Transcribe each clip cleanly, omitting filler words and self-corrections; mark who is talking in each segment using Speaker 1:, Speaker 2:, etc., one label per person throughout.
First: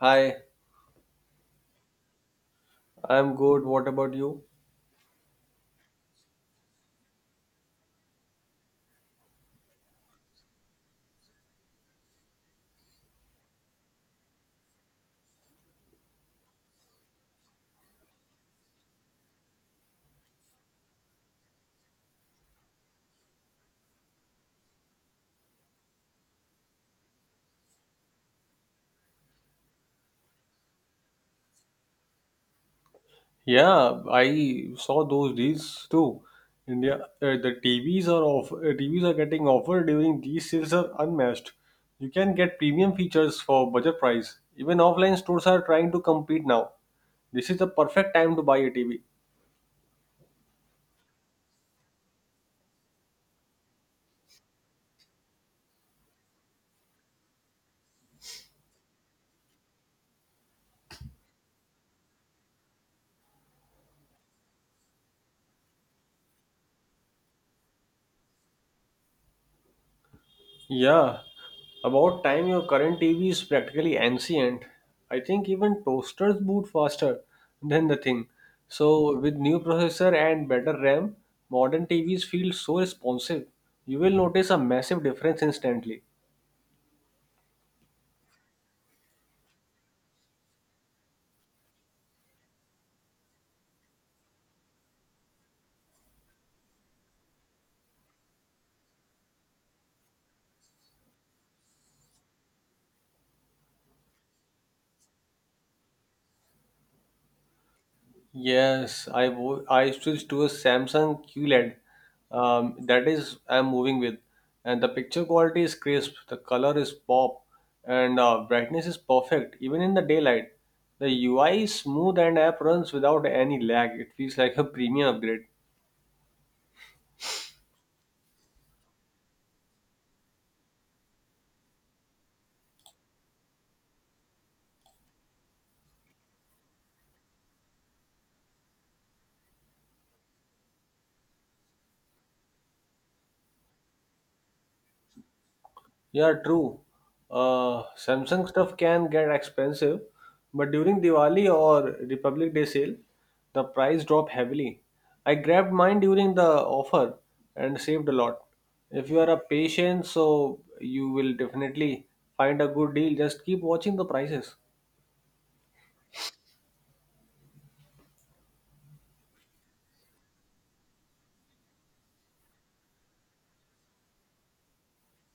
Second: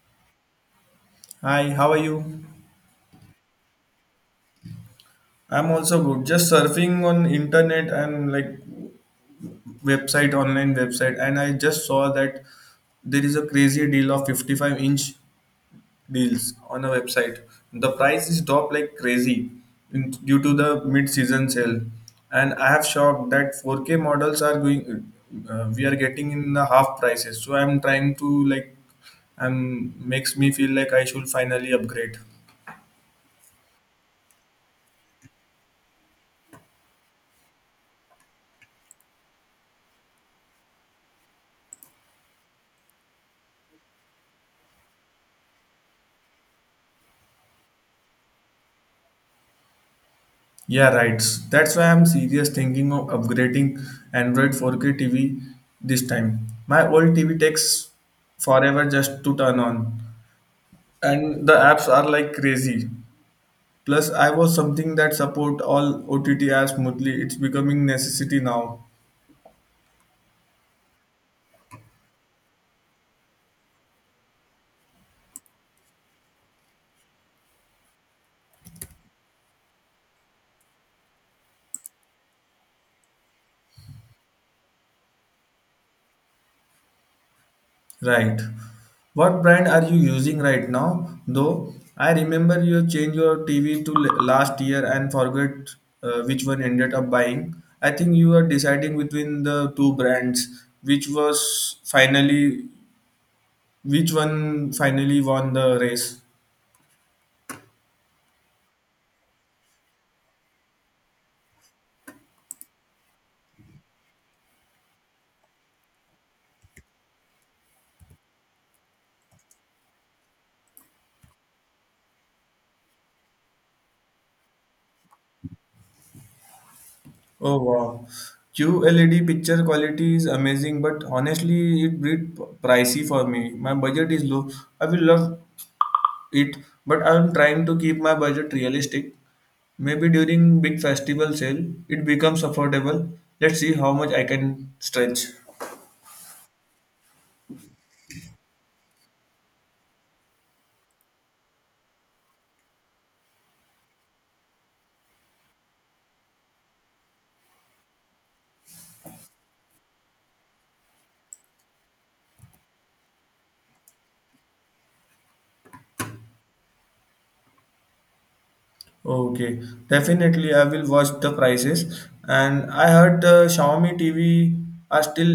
Speaker 1: Hi,
Speaker 2: Hi, how are you?
Speaker 1: I'm good. What about you?
Speaker 2: I'm also good. Just surfing on internet and like website, online website, and I just saw that there is a crazy deal of 55-inch deals on a website. The price is dropped like crazy due to the mid-season sale, and I have shocked that 4K models are going. We are getting in the half prices, so I'm trying to like, makes me feel like I should finally upgrade.
Speaker 1: Yeah, I saw those deals too. India, the TVs are off. TVs are getting offered during these sales are unmatched. You can get premium features for budget price. Even offline stores are trying to compete now. This is the perfect time to buy a TV.
Speaker 2: Yeah, right. That's why I'm serious thinking of upgrading Android 4K TV this time. My old TV takes forever just to turn on, and the apps are like crazy. Plus, I was something that support all OTT apps smoothly. It's becoming necessity now.
Speaker 1: Yeah, about time your current TV is practically ancient. I think even toasters boot faster than the thing. So with new processor and better RAM, modern TVs feel so responsive. You will notice a massive difference instantly.
Speaker 2: Right. What brand are you using right now? Though I remember you changed your TV to last year and forget which one ended up buying. I think you are deciding between the two brands, which one finally won the race.
Speaker 1: Yes, I switched to a Samsung QLED. That is I'm moving with, and the picture quality is crisp, the color is pop, and brightness is perfect even in the daylight. The UI is smooth and app runs without any lag. It feels like a premium upgrade.
Speaker 2: Oh wow. QLED picture quality is amazing, but honestly, it bit pricey for me. My budget is low. I will love it. But I'm trying to keep my budget realistic. Maybe during big festival sale, it becomes affordable. Let's see how much I can stretch.
Speaker 1: Yeah, true. Samsung stuff can get expensive, but during Diwali or Republic Day sale, the price drop heavily. I grabbed mine during the offer and saved a lot. If you are a patient, so you will definitely find a good deal. Just keep watching the prices.
Speaker 2: Okay, definitely I will watch the prices. And I heard the Xiaomi TV are still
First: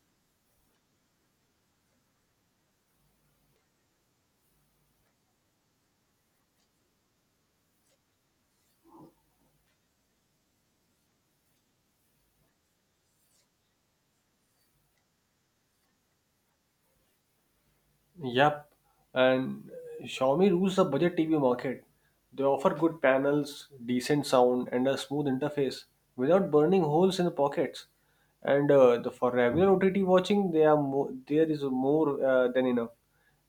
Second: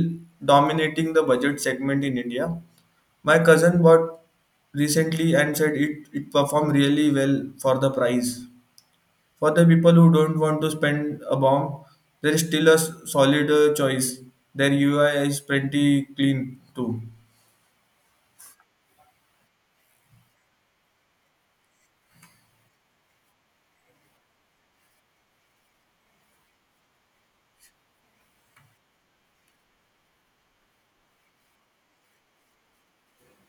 Speaker 2: dominating the budget segment in India. My cousin bought recently and said it performed really well for the price. For the people who don't want to spend a bomb, there is still a solid choice. Their UI is pretty clean too.
Speaker 1: Yep, and Xiaomi rules the budget TV market. They offer good panels, decent sound, and a smooth interface without burning holes in the pockets. And for regular OTT watching, there is more than enough.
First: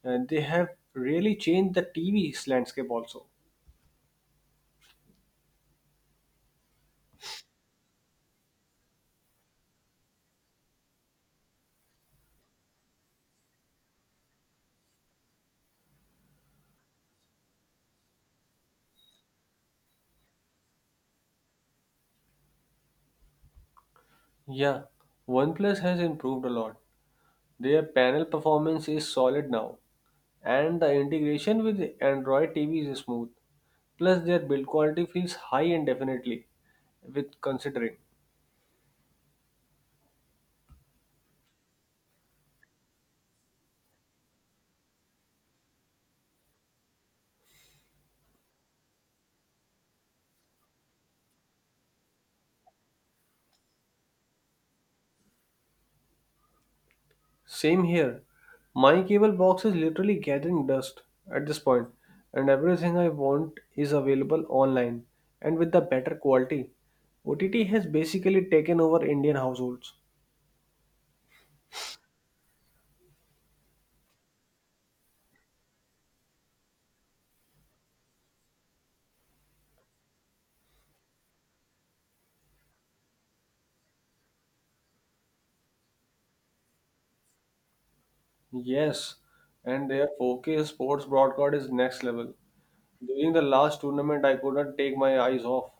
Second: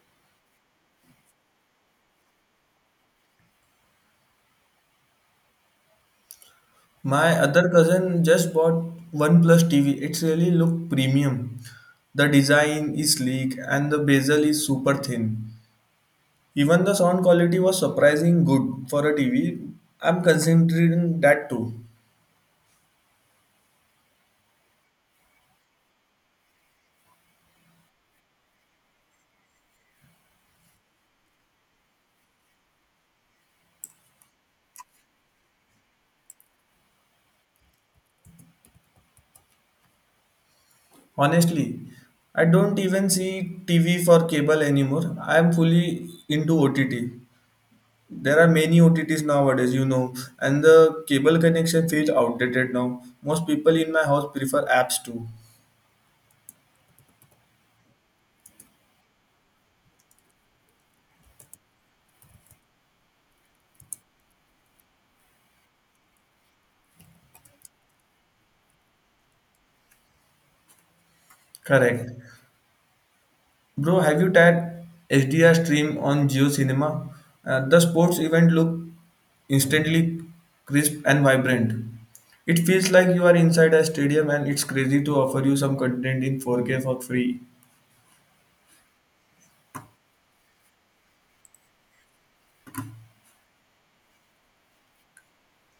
Speaker 1: And they have really changed the TV's landscape also.
Speaker 2: My other cousin just bought OnePlus TV. It's really look premium. The design is sleek and the bezel is super thin. Even the sound quality was surprising good for a TV. I'm considering that too.
Speaker 1: Yeah, OnePlus has improved a lot. Their panel performance is solid now, and the integration with Android TV is smooth. Plus, their build quality feels high and definitely with considering.
Speaker 2: Honestly, I don't even see TV for cable anymore. I'm fully into OTT. There are many OTTs nowadays, and the cable connection feels outdated now. Most people in my house prefer apps too.
Speaker 1: Same here. My cable box is literally gathering dust at this point, and everything I want is available online and with the better quality. OTT has basically taken over Indian households.
Speaker 2: Correct. Bro, have you tried HDR stream on Geo Cinema? The sports event look instantly crisp and vibrant. It feels like you are inside a stadium and it's crazy to offer you some content in 4K for free.
Speaker 1: Yes, and their 4K sports broadcast is next level. During the last tournament, I could not take my eyes off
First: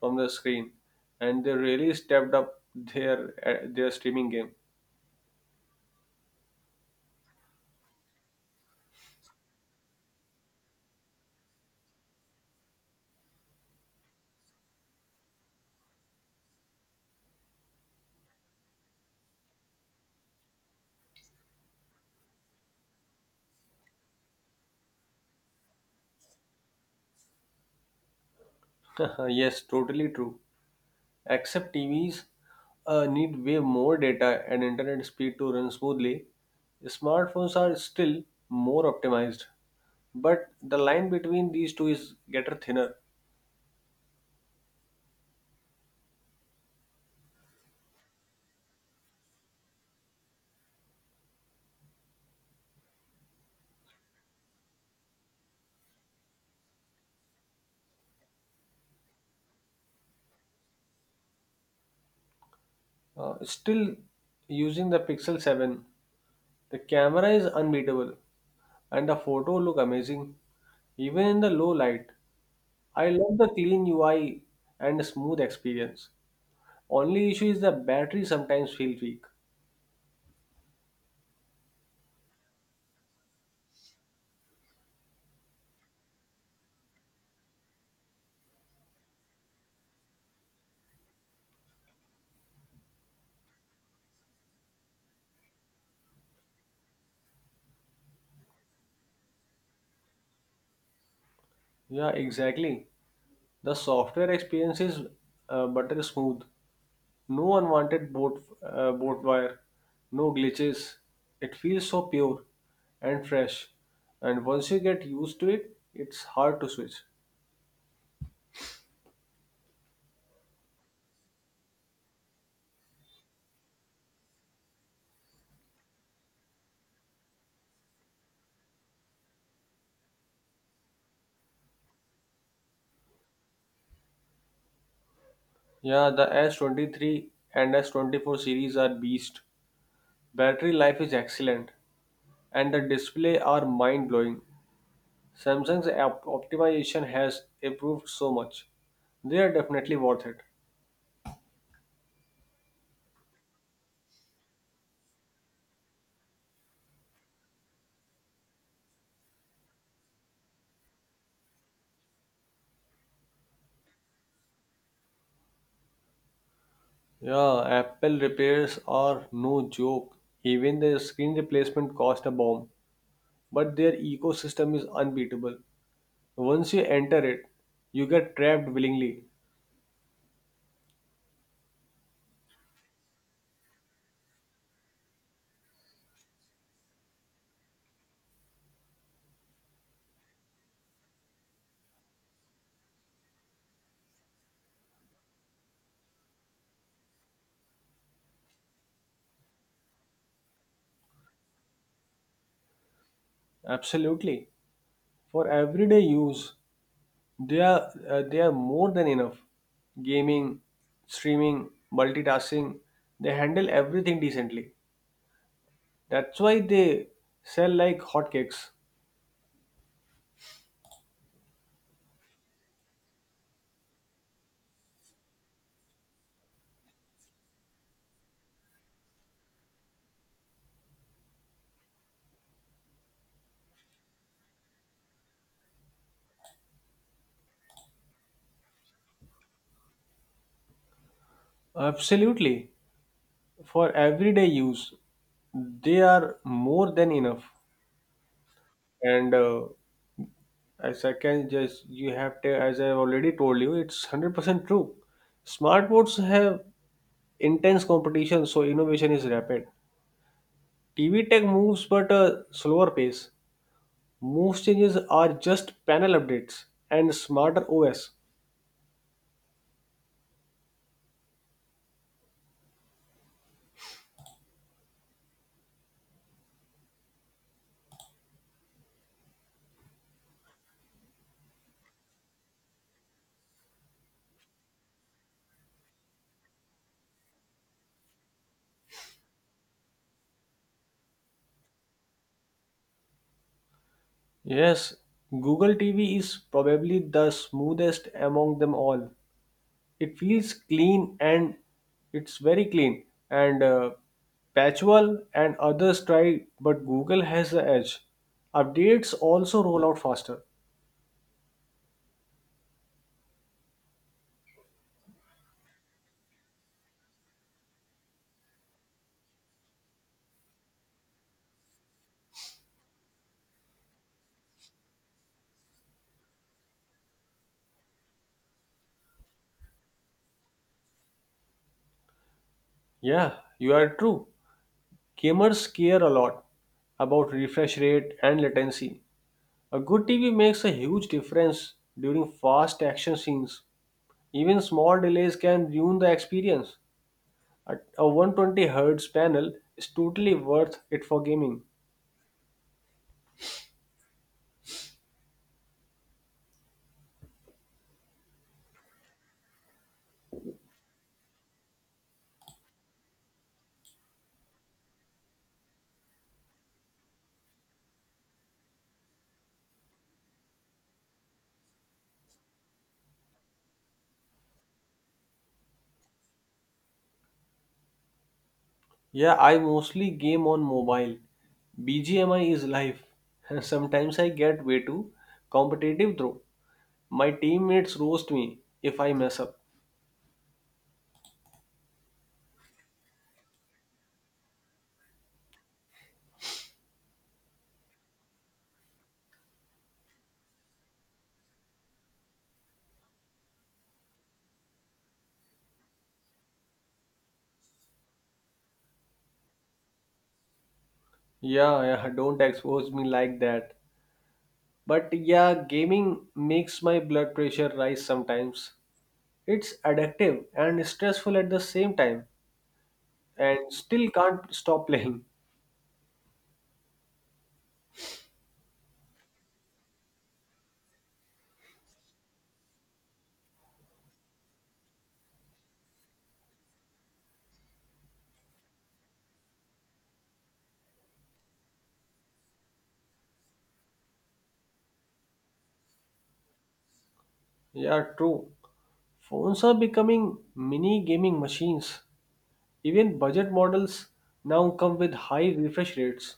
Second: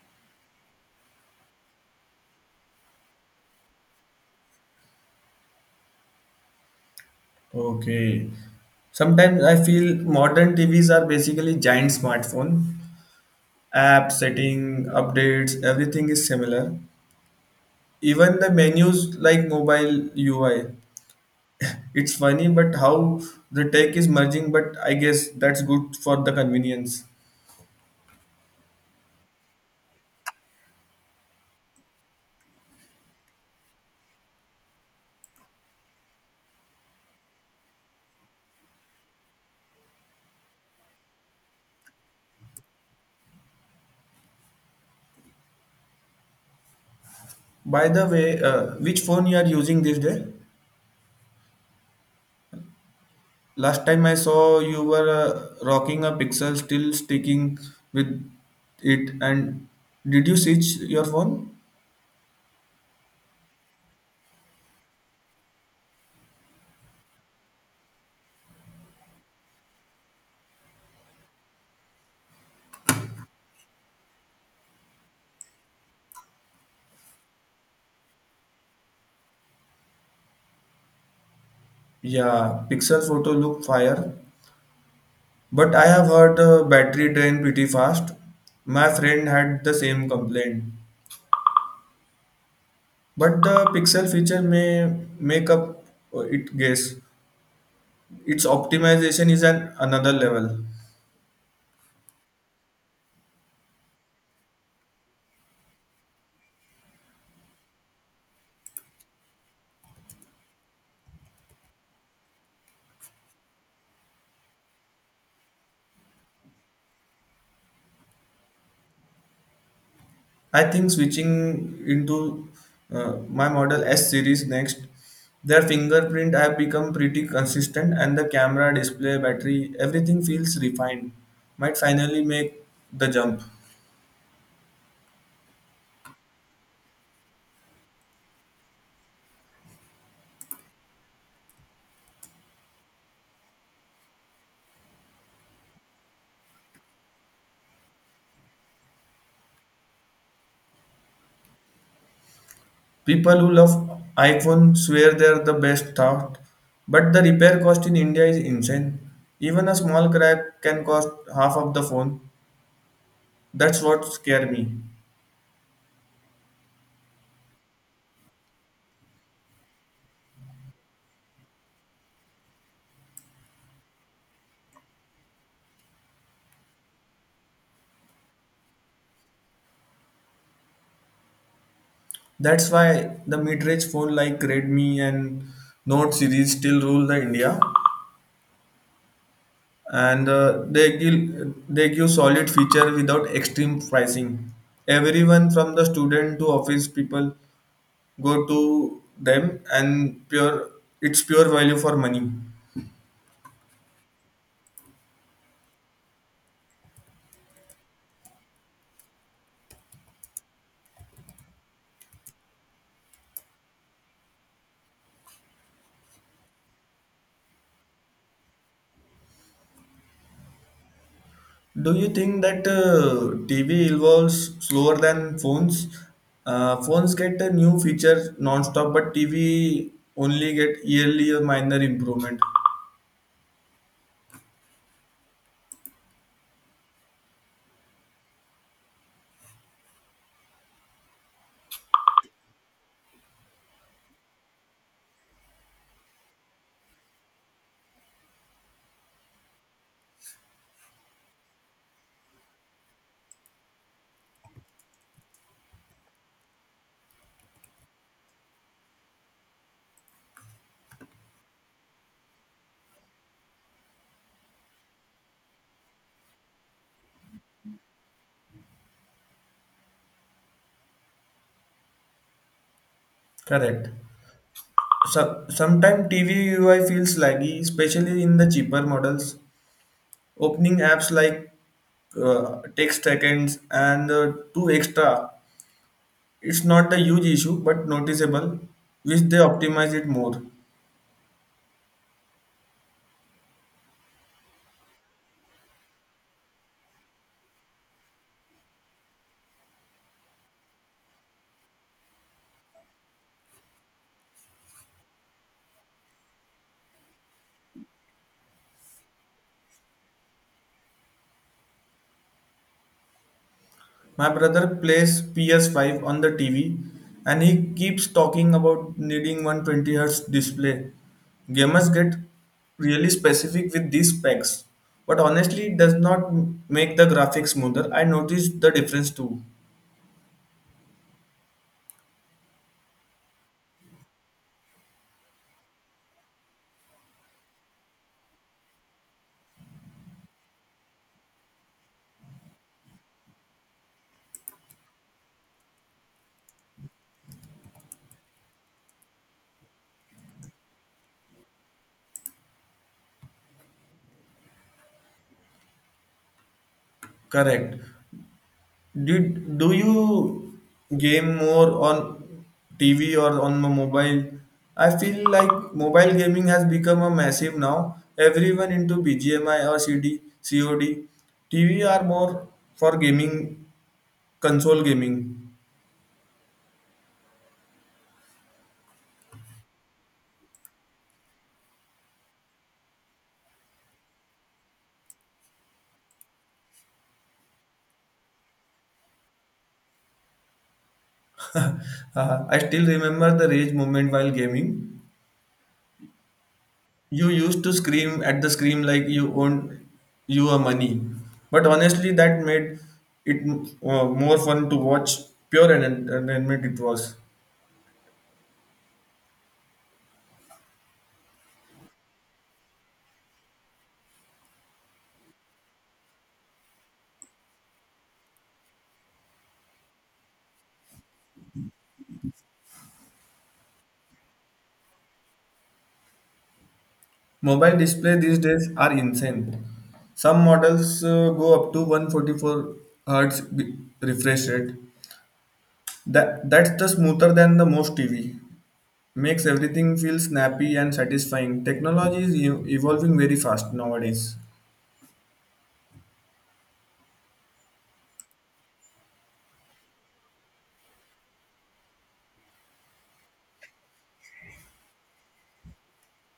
Speaker 1: from the screen, and they really stepped up their streaming game.
Speaker 2: Okay. Sometimes I feel modern TVs are basically giant smartphone. App setting updates everything is similar, even the menus like mobile UI. It's funny but how the tech is merging, but I guess that's good for the convenience.
Speaker 1: Yes, totally true. Except TVs need way more data and internet speed to run smoothly. Smartphones are still more optimized, but the line between these two is getting thinner.
Speaker 2: By the way, which phone you are using this day. Last time I saw you were rocking a Pixel. Still sticking with it? And did you switch your phone?
Speaker 1: Still using the Pixel 7. The camera is unbeatable and the photo look amazing even in the low light. I love the clean UI and smooth experience. Only issue is the battery sometimes feels weak.
Speaker 2: Yeah, Pixel photo look fire. But I have heard the battery drain pretty fast. My friend had the same complaint. But the Pixel feature may make up it guess. Its optimization is an another level.
Speaker 1: Yeah, exactly. The software experience is butter smooth. No unwanted boat wire, no glitches. It feels so pure and fresh. And once you get used to it, it's hard to switch.
Speaker 2: I think switching into my model S series next. Their fingerprint have become pretty consistent and the camera, display, battery, everything feels refined. Might finally make the jump.
Speaker 1: Yeah, the S23 and S24 series are beast. Battery life is excellent and the display are mind-blowing. Samsung's app optimization has improved so much. They are definitely worth it.
Speaker 2: People who love iPhone swear they are the best thought, but the repair cost in India is insane. Even a small crack can cost half of the phone. That's what scare me.
Speaker 1: Yeah, Apple repairs are no joke. Even their screen replacement cost a bomb, but their ecosystem is unbeatable. Once you enter it, you get trapped willingly.
Speaker 2: That's why the mid-range phone like Redmi and Note series still rule the India, and they give solid feature without extreme pricing. Everyone from the student to office people go to them, and pure it's pure value for money.
Speaker 1: Absolutely. For everyday use, they are more than enough. Gaming, streaming, multitasking, they handle everything decently. That's why they sell like hotcakes.
Speaker 2: Do you think that TV evolves slower than phones? Phones get a new feature non-stop, but TV only get yearly or minor improvement.
Speaker 1: Absolutely. For everyday use, they are more than enough. And as I can just you have to, as I've already told you, it's 100% true. Smartboards have intense competition, so innovation is rapid. TV tech moves but a slower pace. Most changes are just panel updates and smarter OS.
Speaker 2: Correct. So, sometimes TV UI feels laggy, especially in the cheaper models. Opening apps like takes seconds and two extra. It's not a huge issue, but noticeable. Wish they optimize it more.
Speaker 1: Yes, Google TV is probably the smoothest among them all. It feels clean and it's very clean. And Patchwell and others try, but Google has the edge. Updates also roll out faster.
Speaker 2: My brother plays PS5 on the TV and he keeps talking about needing 120Hz display. Gamers get really specific with these specs, but honestly, it does not make the graphics smoother. I noticed the difference too.
Speaker 1: Yeah, you are true. Gamers care a lot about refresh rate and latency. A good TV makes a huge difference during fast action scenes. Even small delays can ruin the experience. A 120 Hz panel is totally worth it for gaming.
Speaker 2: Correct. Did do you game more on TV or on the mobile? I feel like mobile gaming has become a massive now. Everyone into BGMI or COD. TV are more for gaming, console gaming.
Speaker 1: Yeah, I mostly game on mobile. BGMI is life. Sometimes I get way too competitive though. My teammates roast me if I mess up.
Speaker 2: I still remember the rage moment while gaming. You used to scream at the scream like you owned you a money. But honestly, that made it more fun to watch. Pure entertainment it was.
Speaker 1: Yeah, yeah, don't expose me like that. But yeah, gaming makes my blood pressure rise sometimes. It's addictive and stressful at the same time, and still can't stop playing.
Speaker 2: Mobile display these days are insane. Some models go up to 144 Hz refresh rate. That's the smoother than the most TV. Makes everything feel snappy and satisfying. Technology is evolving very fast nowadays.
Speaker 1: Yeah, true. Phones are becoming mini gaming machines. Even budget models now come with high refresh rates.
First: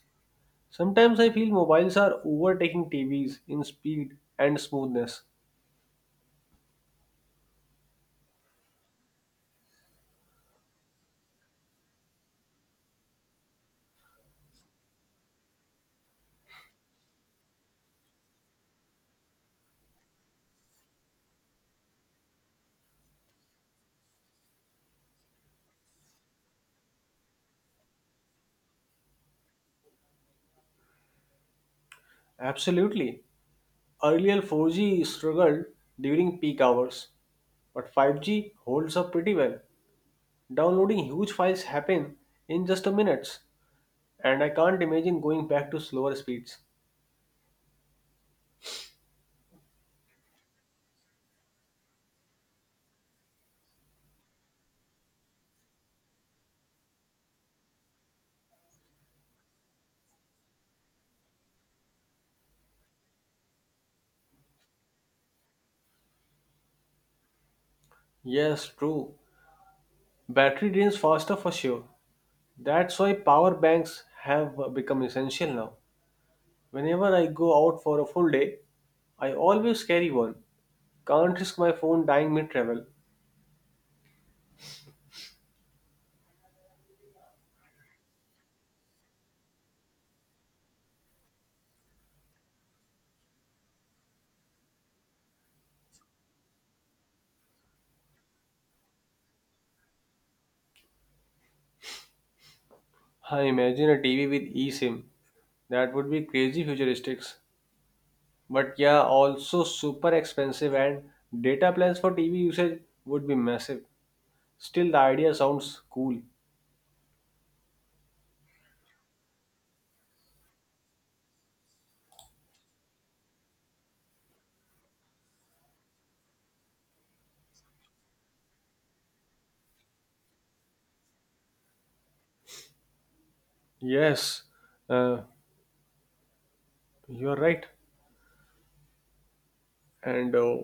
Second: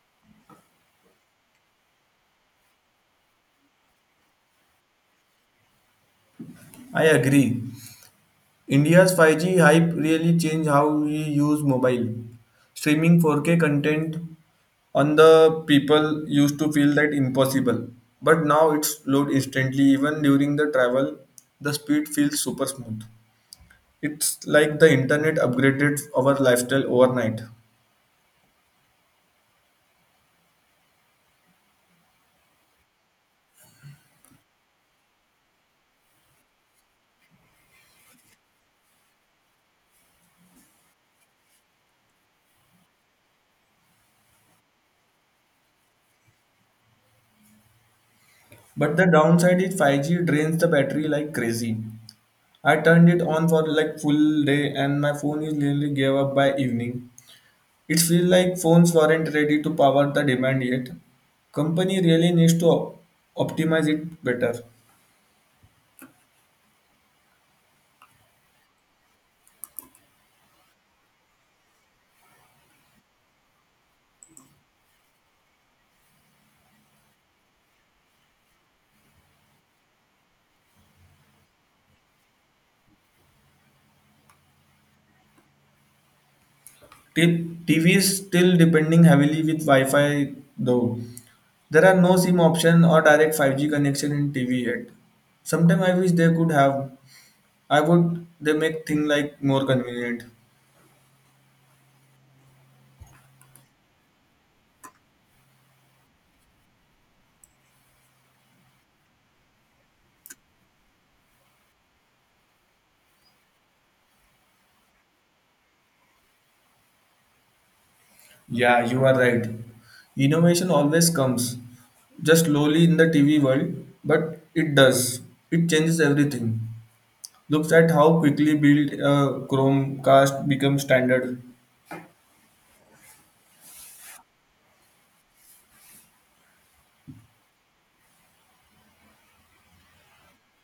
Speaker 1: Sometimes I feel mobiles are overtaking TVs in speed and smoothness.
Speaker 2: I agree. India's 5G hype really changed how we use mobile. Streaming 4K content on the people used to feel that impossible. But now it's load instantly even during the travel. The speed feels super smooth. It's like the internet upgraded our lifestyle overnight.
Speaker 1: Absolutely. Earlier 4G struggled during peak hours, but 5G holds up pretty well. Downloading huge files happen in just a minutes. And I can't imagine going back to slower speeds.
Speaker 2: But the downside is 5G drains the battery like crazy. I turned it on for like full day and my phone is nearly gave up by evening. It feels like phones weren't ready to power the demand yet. Company really needs to optimize it better.
Speaker 1: Yes, true. Battery drains faster for sure. That's why power banks have become essential now. Whenever I go out for a full day, I always carry one. Can't risk my phone dying mid travel.
Speaker 2: TV is still depending heavily with Wi-Fi though. There are no SIM option or direct 5G connection in TV yet. Sometimes I wish they could have. I would they make things like more convenient.
Speaker 1: I imagine a TV with eSIM. That would be crazy futuristics. But yeah, also super expensive and data plans for TV usage would be massive. Still, the idea sounds cool.
Speaker 2: Yeah, you are right. Innovation always comes, just slowly in the TV world, but it does. It changes everything. Looks at how quickly built Chromecast becomes standard.
Speaker 1: Yes, uh, You're right. And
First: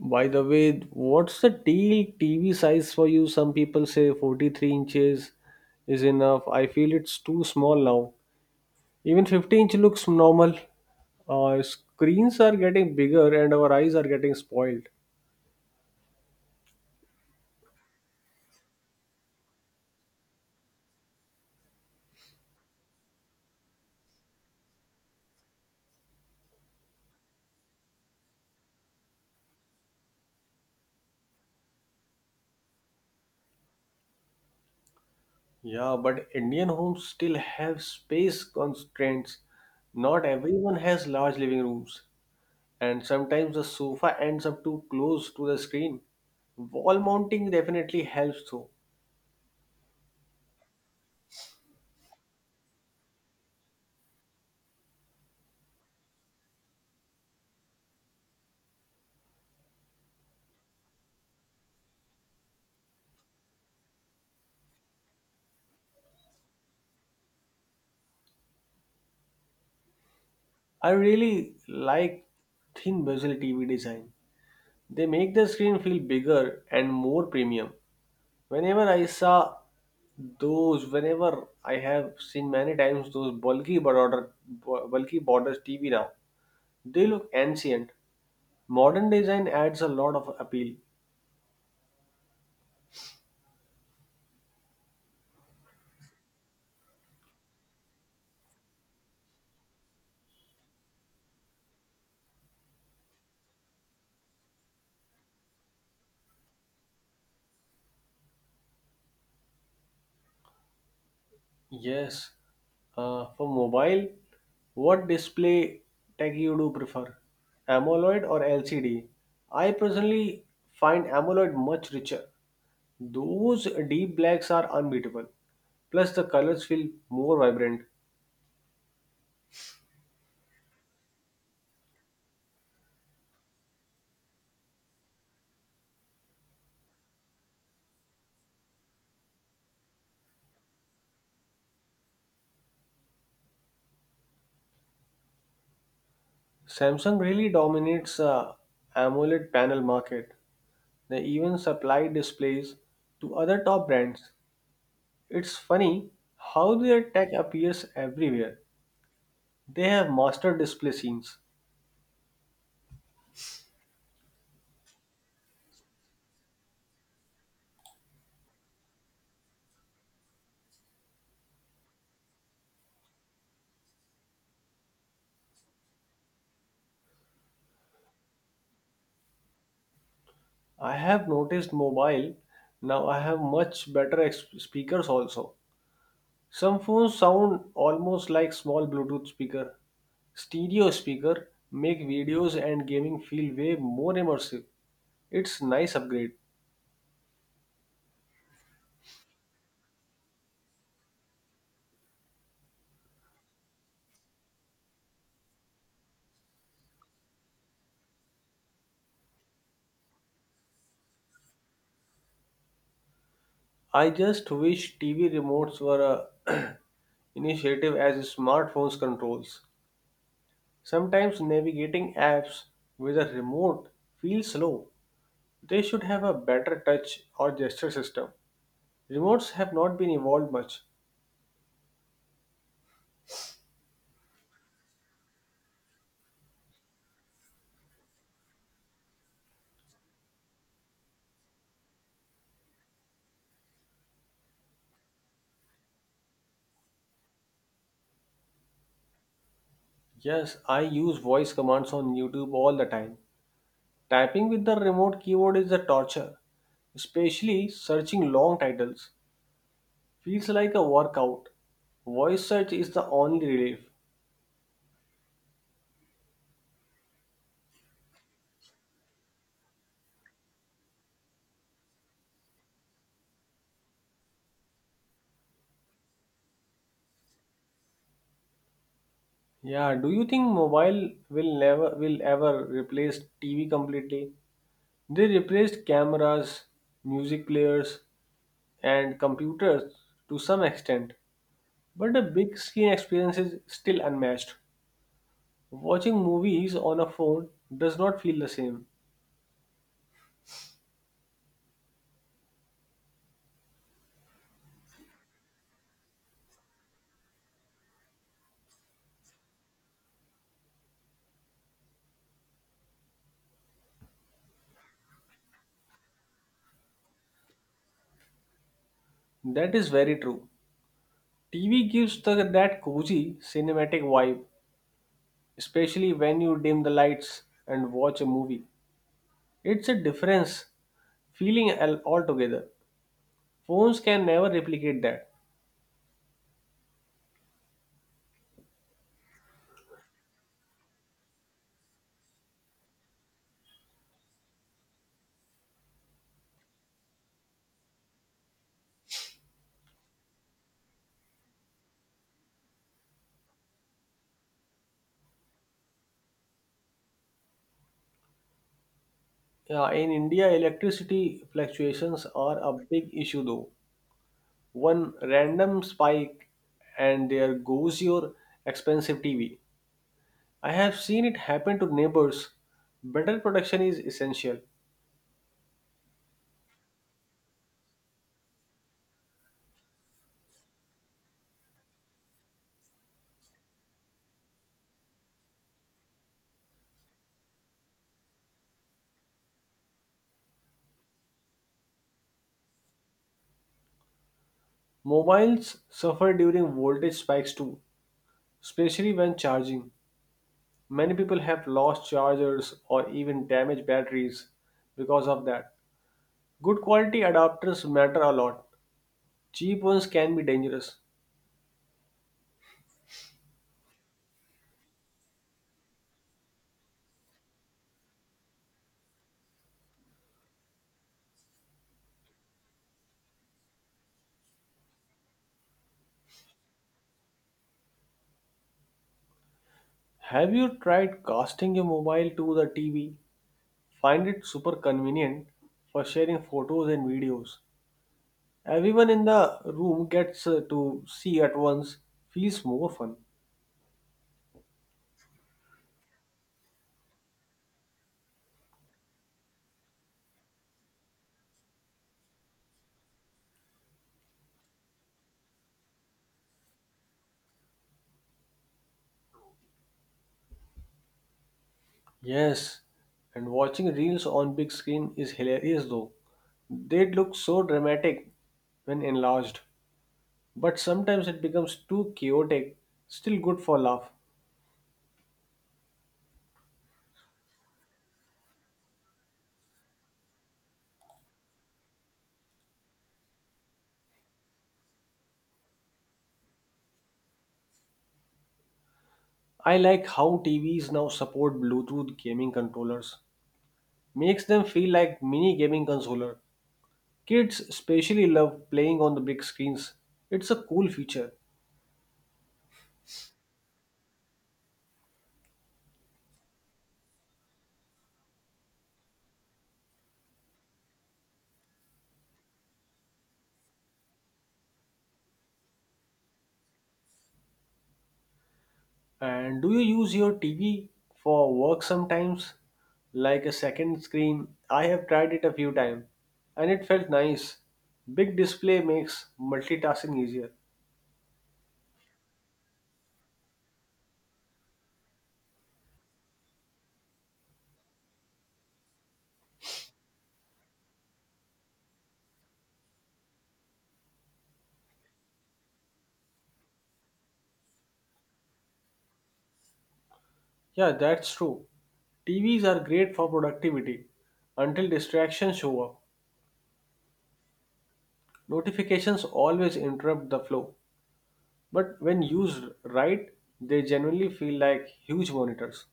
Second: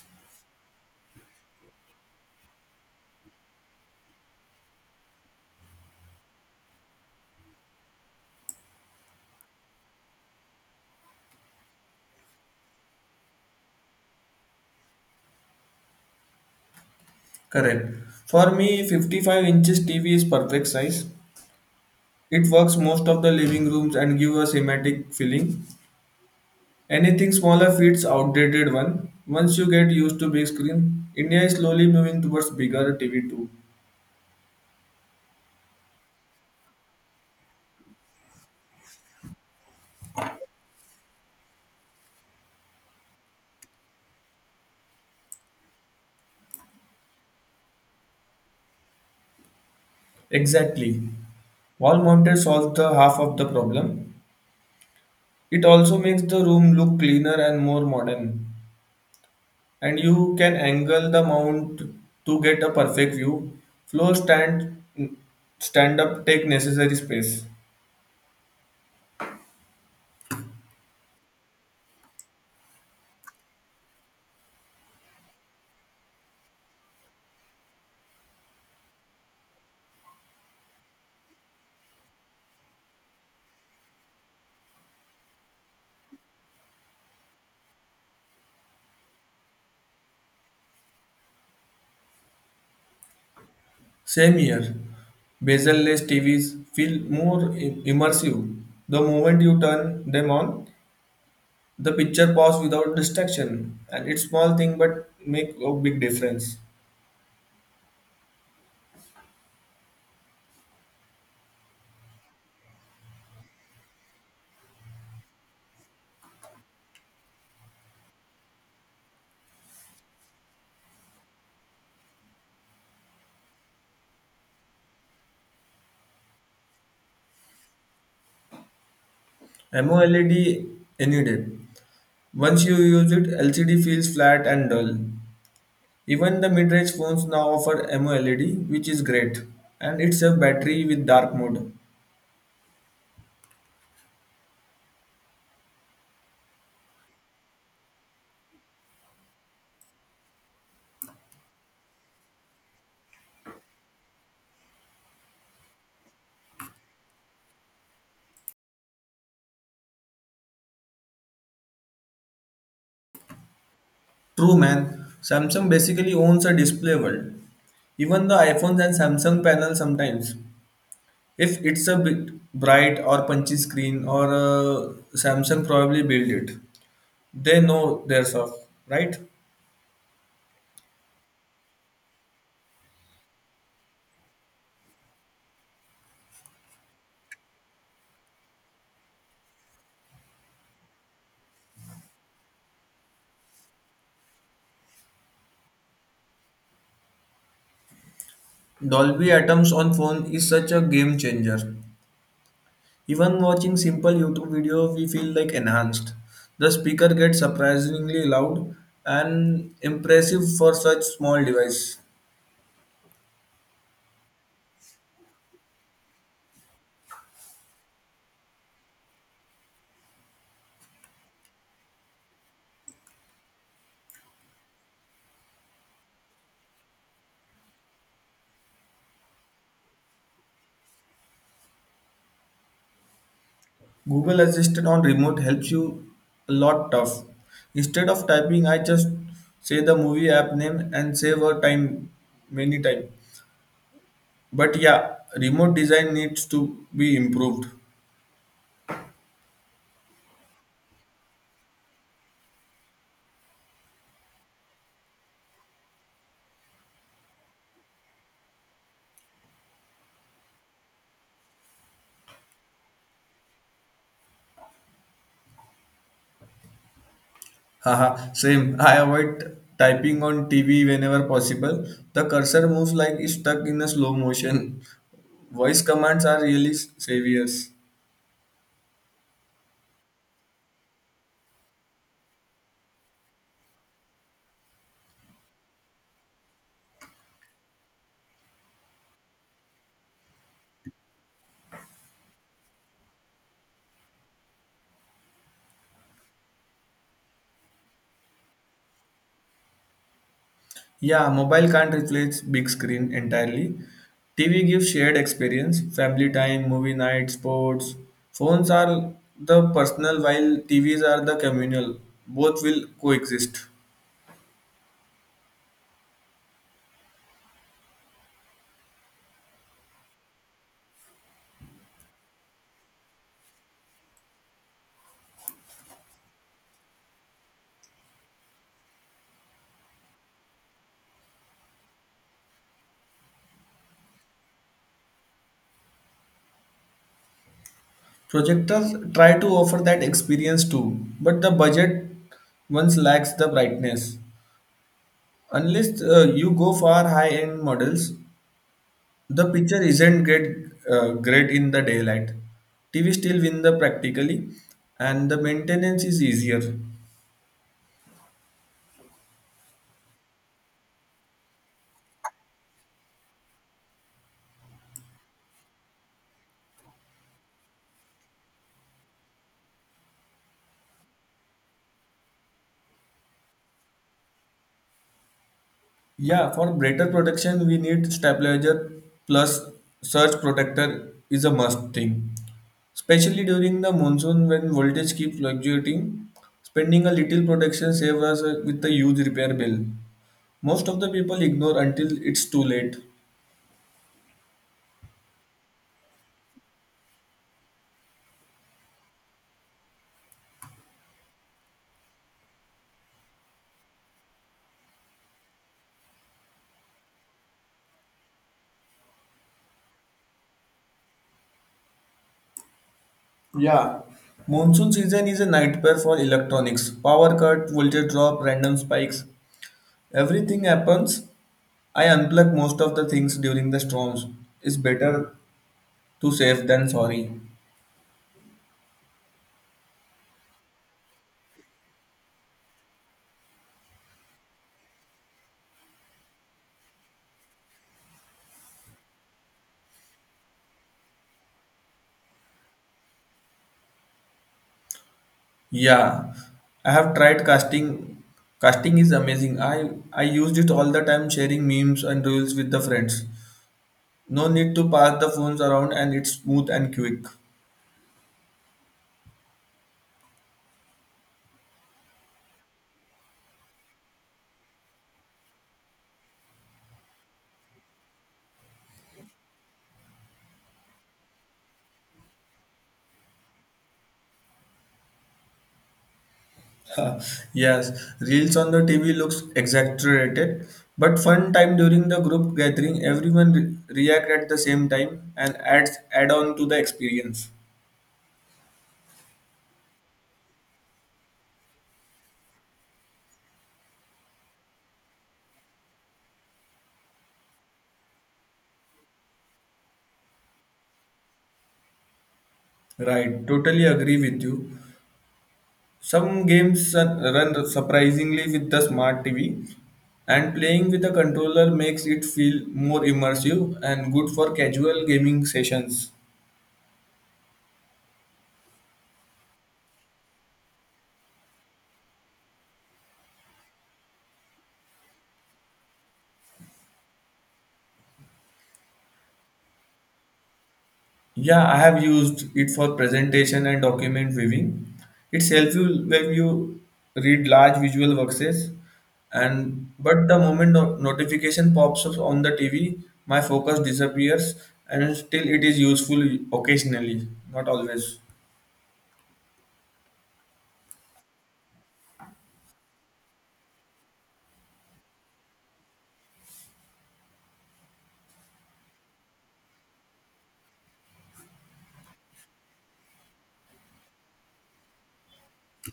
Speaker 1: by the way, what's the deal TV size for you? Some people say 43 inches is enough. I feel it's too small now. Even 50-inch looks normal. Screens are getting bigger and our eyes are getting spoiled.
Speaker 2: Correct. For me, 55 inches TV is perfect size. It works most of the living rooms and give a cinematic feeling. Anything smaller fits outdated one. Once you get used to big screen, India is slowly moving towards bigger TV too.
Speaker 1: Yeah, but Indian homes still have space constraints. Not everyone has large living rooms, and sometimes the sofa ends up too close to the screen. Wall mounting definitely helps though.
Speaker 2: Exactly. Wall mounted solves the half of the problem. It also makes the room look cleaner and more modern. And you can angle the mount to get a perfect view. Flow stand up take necessary space.
Speaker 1: I really like thin bezel TV design. They make the screen feel bigger and more premium. Whenever I saw whenever I have seen many times those bulky borders TV now, they look ancient. Modern design adds a lot of appeal.
Speaker 2: Same here. Bezel-less TVs feel more immersive. The moment you turn them on, the picture pauses without distraction, and it's small thing but make a big difference.
Speaker 1: Yes. For mobile, what display tech you do prefer? AMOLED or LCD? I personally find AMOLED much richer. Those deep blacks are unbeatable. Plus, the colors feel more vibrant.
Speaker 2: MOLED any day. Once you use it, LCD feels flat and dull. Even the mid-range phones now offer MOLED, which is great, and it's a battery with dark mode.
Speaker 1: Samsung really dominates AMOLED panel market. They even supply displays to other top brands. It's funny how their tech appears everywhere. They have mastered display scenes.
Speaker 2: True man, Samsung basically owns a display world. Even the iPhones and Samsung panel sometimes. If it's a bit bright or punchy screen or Samsung probably built it. They know their stuff, right?
Speaker 1: I have noticed mobile. Now I have much better speakers also. Some phones sound almost like small Bluetooth speaker. Stereo speaker make videos and gaming feel way more immersive. It's nice upgrade.
Speaker 2: Dolby Atoms on phone is such a game changer. Even watching simple YouTube video, we feel like enhanced. The speaker gets surprisingly loud and impressive for such small device.
Speaker 1: I just wish TV remotes were a initiative as smartphones controls. Sometimes navigating apps with a remote feels slow. They should have a better touch or gesture system. Remotes have not been evolved much.
Speaker 2: Google Assistant on remote helps you a lot tough. Instead of typing, I just say the movie app name and save our time many time. But yeah, remote design needs to be improved.
Speaker 1: Yes, I use voice commands on YouTube all the time. Typing with the remote keyboard is a torture, especially searching long titles. Feels like a workout. Voice search is the only relief.
Speaker 2: Haha, same. I avoid typing on TV whenever possible. The cursor moves like it's stuck in a slow motion. Voice commands are really saviors.
Speaker 1: Yeah, do you think mobile will never will ever replace TV completely? They replaced cameras, music players, and computers to some extent, but the big screen experience is still unmatched. Watching movies on a phone does not feel the same.
Speaker 2: Yeah, mobile can't replace big screen entirely. TV gives shared experience, family time, movie night, sports. Phones are the personal while TVs are the communal. Both will coexist.
Speaker 1: That is very true. TV gives the, that cozy cinematic vibe, especially when you dim the lights and watch a movie. It's a difference feeling altogether. Phones can never replicate that.
Speaker 2: Projectors try to offer that experience too, but the budget once lacks the brightness. Unless you go for high-end models, the picture isn't great, great in the daylight. TV still win the practically, and the maintenance is easier.
Speaker 1: Yeah, in India, electricity fluctuations are a big issue though. One random spike and there goes your expensive TV. I have seen it happen to neighbors. Better protection is essential.
Speaker 2: Yeah, for better protection, we need stabilizer plus surge protector is a must thing. Especially during the monsoon when voltage keeps fluctuating, spending a little protection saves us with a huge repair bill. Most of the people ignore until it's too late.
Speaker 1: Mobiles suffer during voltage spikes too, especially when charging. Many people have lost chargers or even damaged batteries because of that. Good quality adapters matter a lot. Cheap ones can be dangerous.
Speaker 2: Yeah, monsoon season is a nightmare for electronics. Power cut, voltage drop, random spikes. Everything happens. I unplug most of the things during the storms. It's better to save than sorry.
Speaker 1: Have you tried casting your mobile to the TV? Find it super convenient for sharing photos and videos. Everyone in the room gets to see at once, feels more fun.
Speaker 2: Yeah, I have tried casting. Casting is amazing. I used it all the time sharing memes and reels with the friends. No need to pass the phones around and it's smooth and quick.
Speaker 1: Yes, and watching reels on big screen is hilarious though. They look so dramatic when enlarged, but sometimes it becomes too chaotic, still good for laugh.
Speaker 2: Yes, reels on the TV looks exaggerated, but fun time during the group gathering, everyone react at the same time and add on to the experience.
Speaker 1: I like how TVs now support Bluetooth gaming controllers. Makes them feel like mini gaming controller. Kids especially love playing on the big screens. It's a cool feature.
Speaker 2: Right, totally agree with you. Some games run surprisingly with the smart TV, and playing with a controller makes it feel more immersive and good for casual gaming sessions.
Speaker 1: And do you use your TV for work sometimes? Like a second screen? I have tried it a few times and it felt nice. Big display makes multitasking easier.
Speaker 2: Yeah, I have used it for presentation and document viewing. It's helpful when you read large visual works, and but the moment notification pops up on the TV, my focus disappears, and still it is useful occasionally, not always.
Speaker 1: Yeah, that's true. TVs are great for productivity until distractions show up. Notifications always interrupt the flow, but when used right, they generally feel like huge monitors.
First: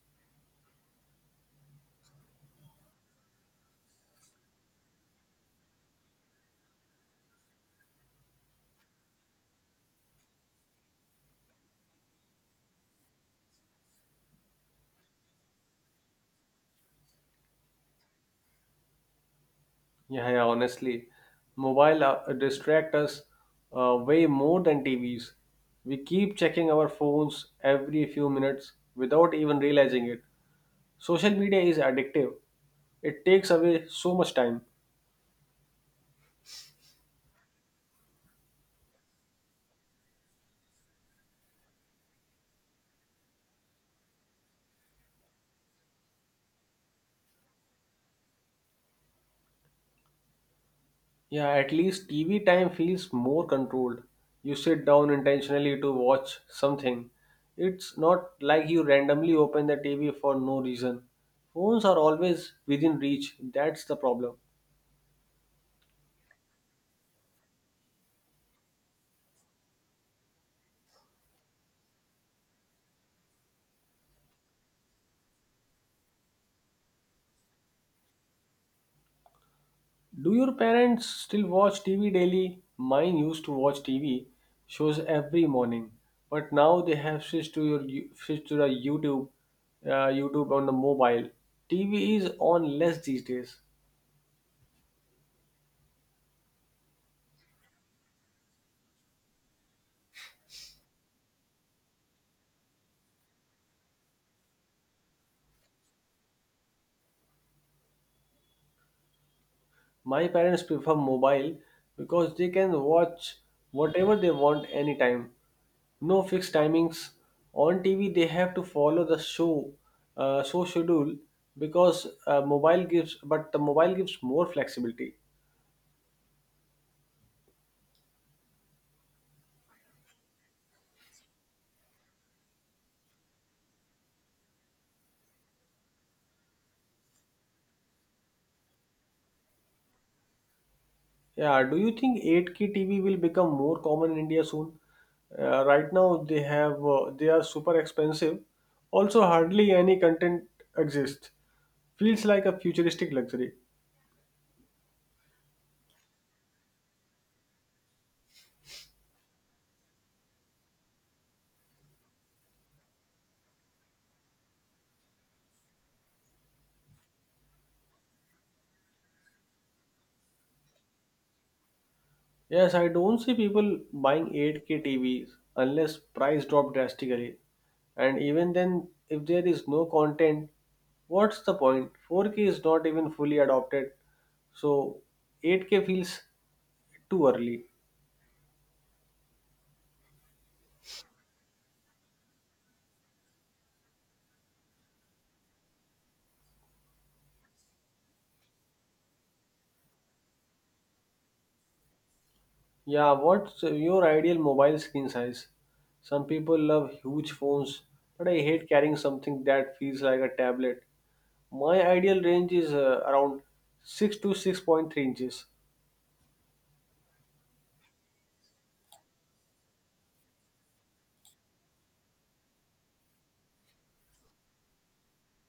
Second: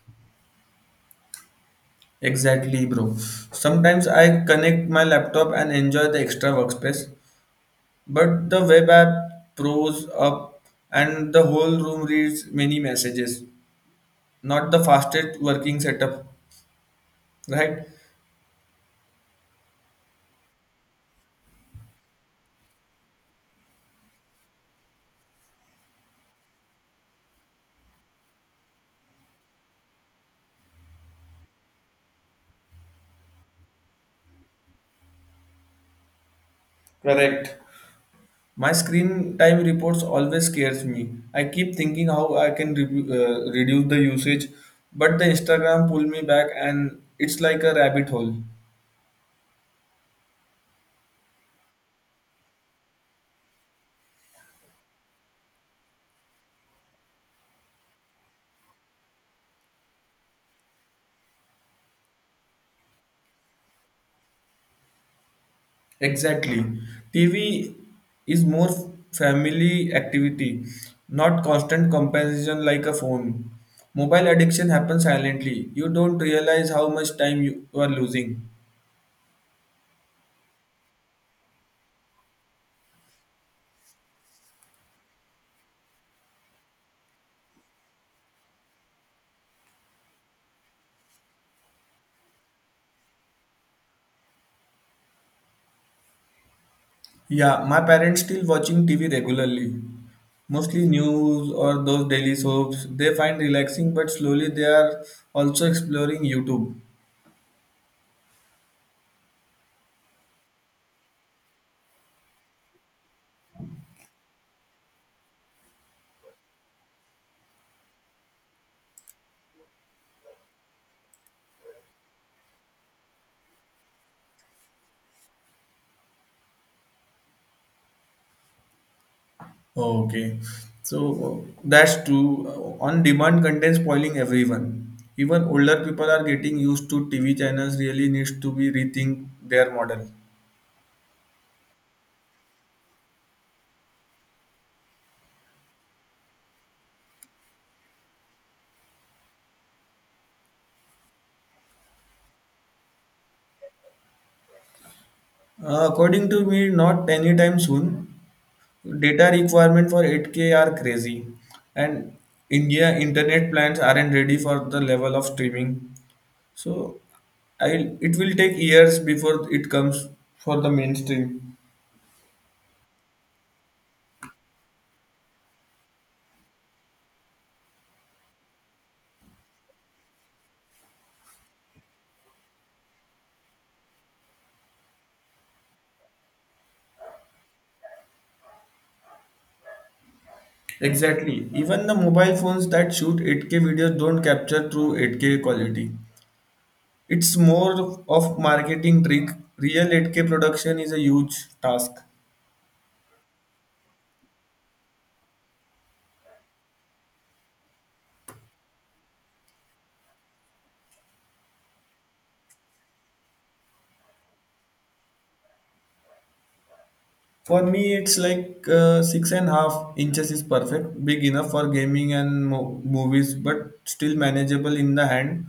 Speaker 2: Exactly, bro. Sometimes I connect my laptop and enjoy the extra workspace, but the web app pros up and the whole room reads many messages. Not the fastest working setup, right?
Speaker 1: Yeah, yeah, honestly, mobile distract us way more than TVs. We keep checking our phones every few minutes without even realizing it. Social media is addictive. It takes away so much time.
Speaker 2: Correct. My screen time reports always scares me. I keep thinking how I can reduce the usage, but the Instagram pull me back and it's like a rabbit hole.
Speaker 1: Yeah, at least TV time feels more controlled. You sit down intentionally to watch something. It's not like you randomly open the TV for no reason. Phones are always within reach. That's the problem.
Speaker 2: Exactly. TV is more family activity, not constant comparison like a phone. Mobile addiction happens silently. You don't realize how much time you are losing.
Speaker 1: Do your parents still watch TV daily? Mine used to watch TV shows every morning, but now they have switched to the YouTube, YouTube on the mobile. TV is on less these days.
Speaker 2: Yeah, my parents still watching TV regularly, mostly news or those daily soaps. They find relaxing, but slowly they are also exploring YouTube.
Speaker 1: My parents prefer mobile because they can watch whatever they want anytime. No fixed timings. On TV, they have to follow the show schedule because mobile gives, but the mobile gives more flexibility.
Speaker 2: Okay, so that's true. On demand content spoiling everyone. Even older people are getting used to TV channels. Really needs to be rethink their model.
Speaker 1: Yeah, do you think 8K TV will become more common in India soon? Right now they have they are super expensive. Also hardly any content exists. Feels like a futuristic luxury.
Speaker 2: According to me, not anytime soon. Data requirement for 8K are crazy, and India internet plans aren't ready for the level of streaming. So, I it will take years before it comes for the mainstream.
Speaker 1: Yes, I don't see people buying 8K TVs unless price drop drastically. And even then if there is no content, what's the point? 4K is not even fully adopted. So 8K feels too early.
Speaker 2: Exactly. Even the mobile phones that shoot 8K videos don't capture true 8K quality. It's more of marketing trick. Real 8K production is a huge task.
Speaker 1: Yeah, what's your ideal mobile screen size? Some people love huge phones, but I hate carrying something that feels like a tablet. My ideal range is around 6 to 6.3 inches.
Speaker 2: For me, it's like 6.5 inches is perfect, big enough for gaming and movies, but still manageable in the hand.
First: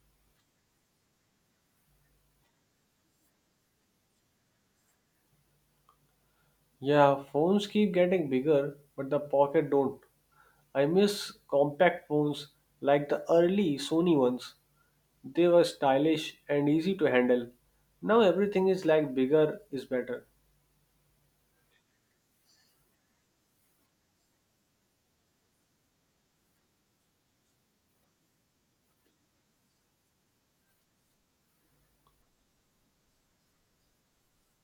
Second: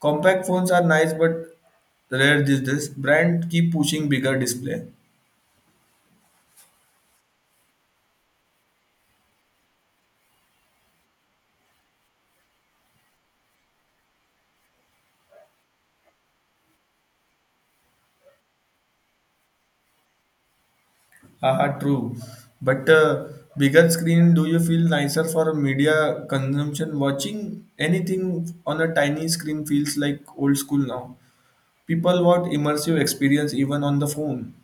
Speaker 2: Compact phones are nice, but rare these days. Brand keep pushing bigger display.
Speaker 1: Yeah, phones keep getting bigger, but the pocket don't. I miss compact phones like the early Sony ones. They were stylish and easy to handle. Now everything is like bigger is better.
Speaker 2: Haha, true. But bigger screen, do you feel nicer for media consumption? Watching anything on a tiny screen feels like old school now. People want immersive experience even on the phone.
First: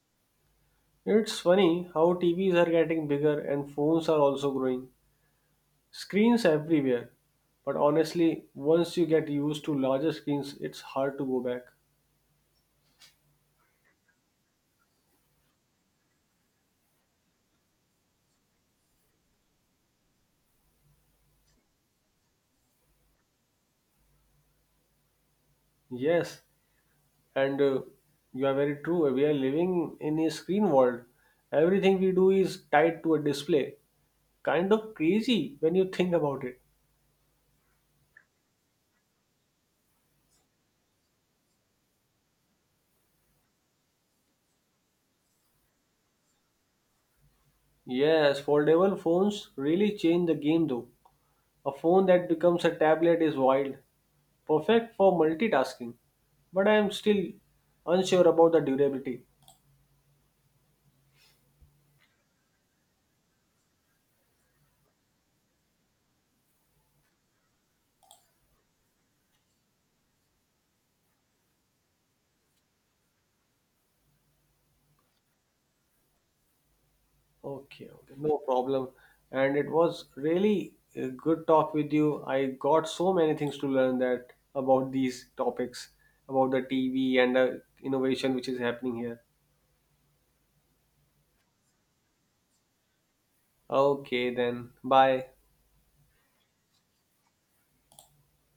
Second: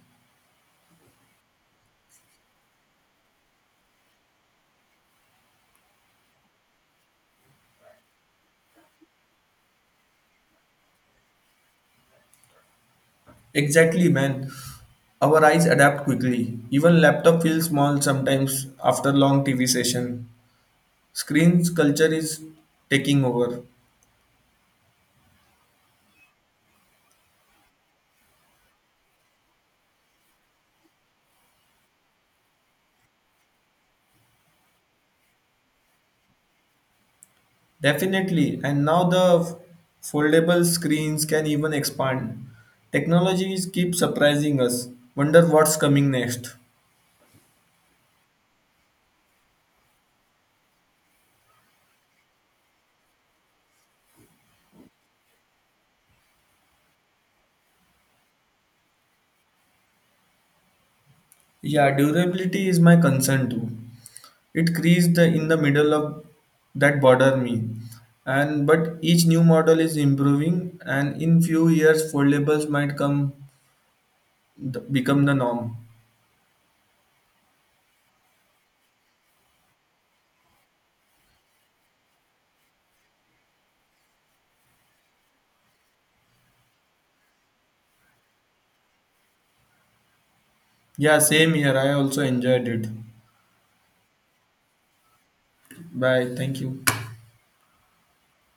Speaker 1: It's funny how TVs are getting bigger and phones are also growing. Screens everywhere. But honestly, once you get used to larger screens, it's hard to go back.
Speaker 2: Exactly, man. Our eyes adapt quickly. Even laptop feels small sometimes after long TV session. Screens culture is taking over.
Speaker 1: Yes, and you are very true. We are living in a screen world. Everything we do is tied to a display. Kind of crazy when you think about it.
Speaker 2: Definitely. And now the foldable screens can even expand. Technologies keep surprising us. Wonder what's coming next.
Speaker 1: Yes, foldable phones really change the game though. A phone that becomes a tablet is wild, perfect for multitasking, but I am still unsure about the durability.
Speaker 2: Yeah, durability is my concern too. It creates the in the middle of that bother me. And but each new model is improving and in few years foldables might come become the norm.
Speaker 1: Okay, okay, no problem. And it was really a good talk with you. I got so many things to learn that about these topics, about the TV and the innovation which is happening here.
Speaker 2: Yeah, same here. I also enjoyed it.
Speaker 1: Okay, then bye.
Speaker 2: Bye. Thank you.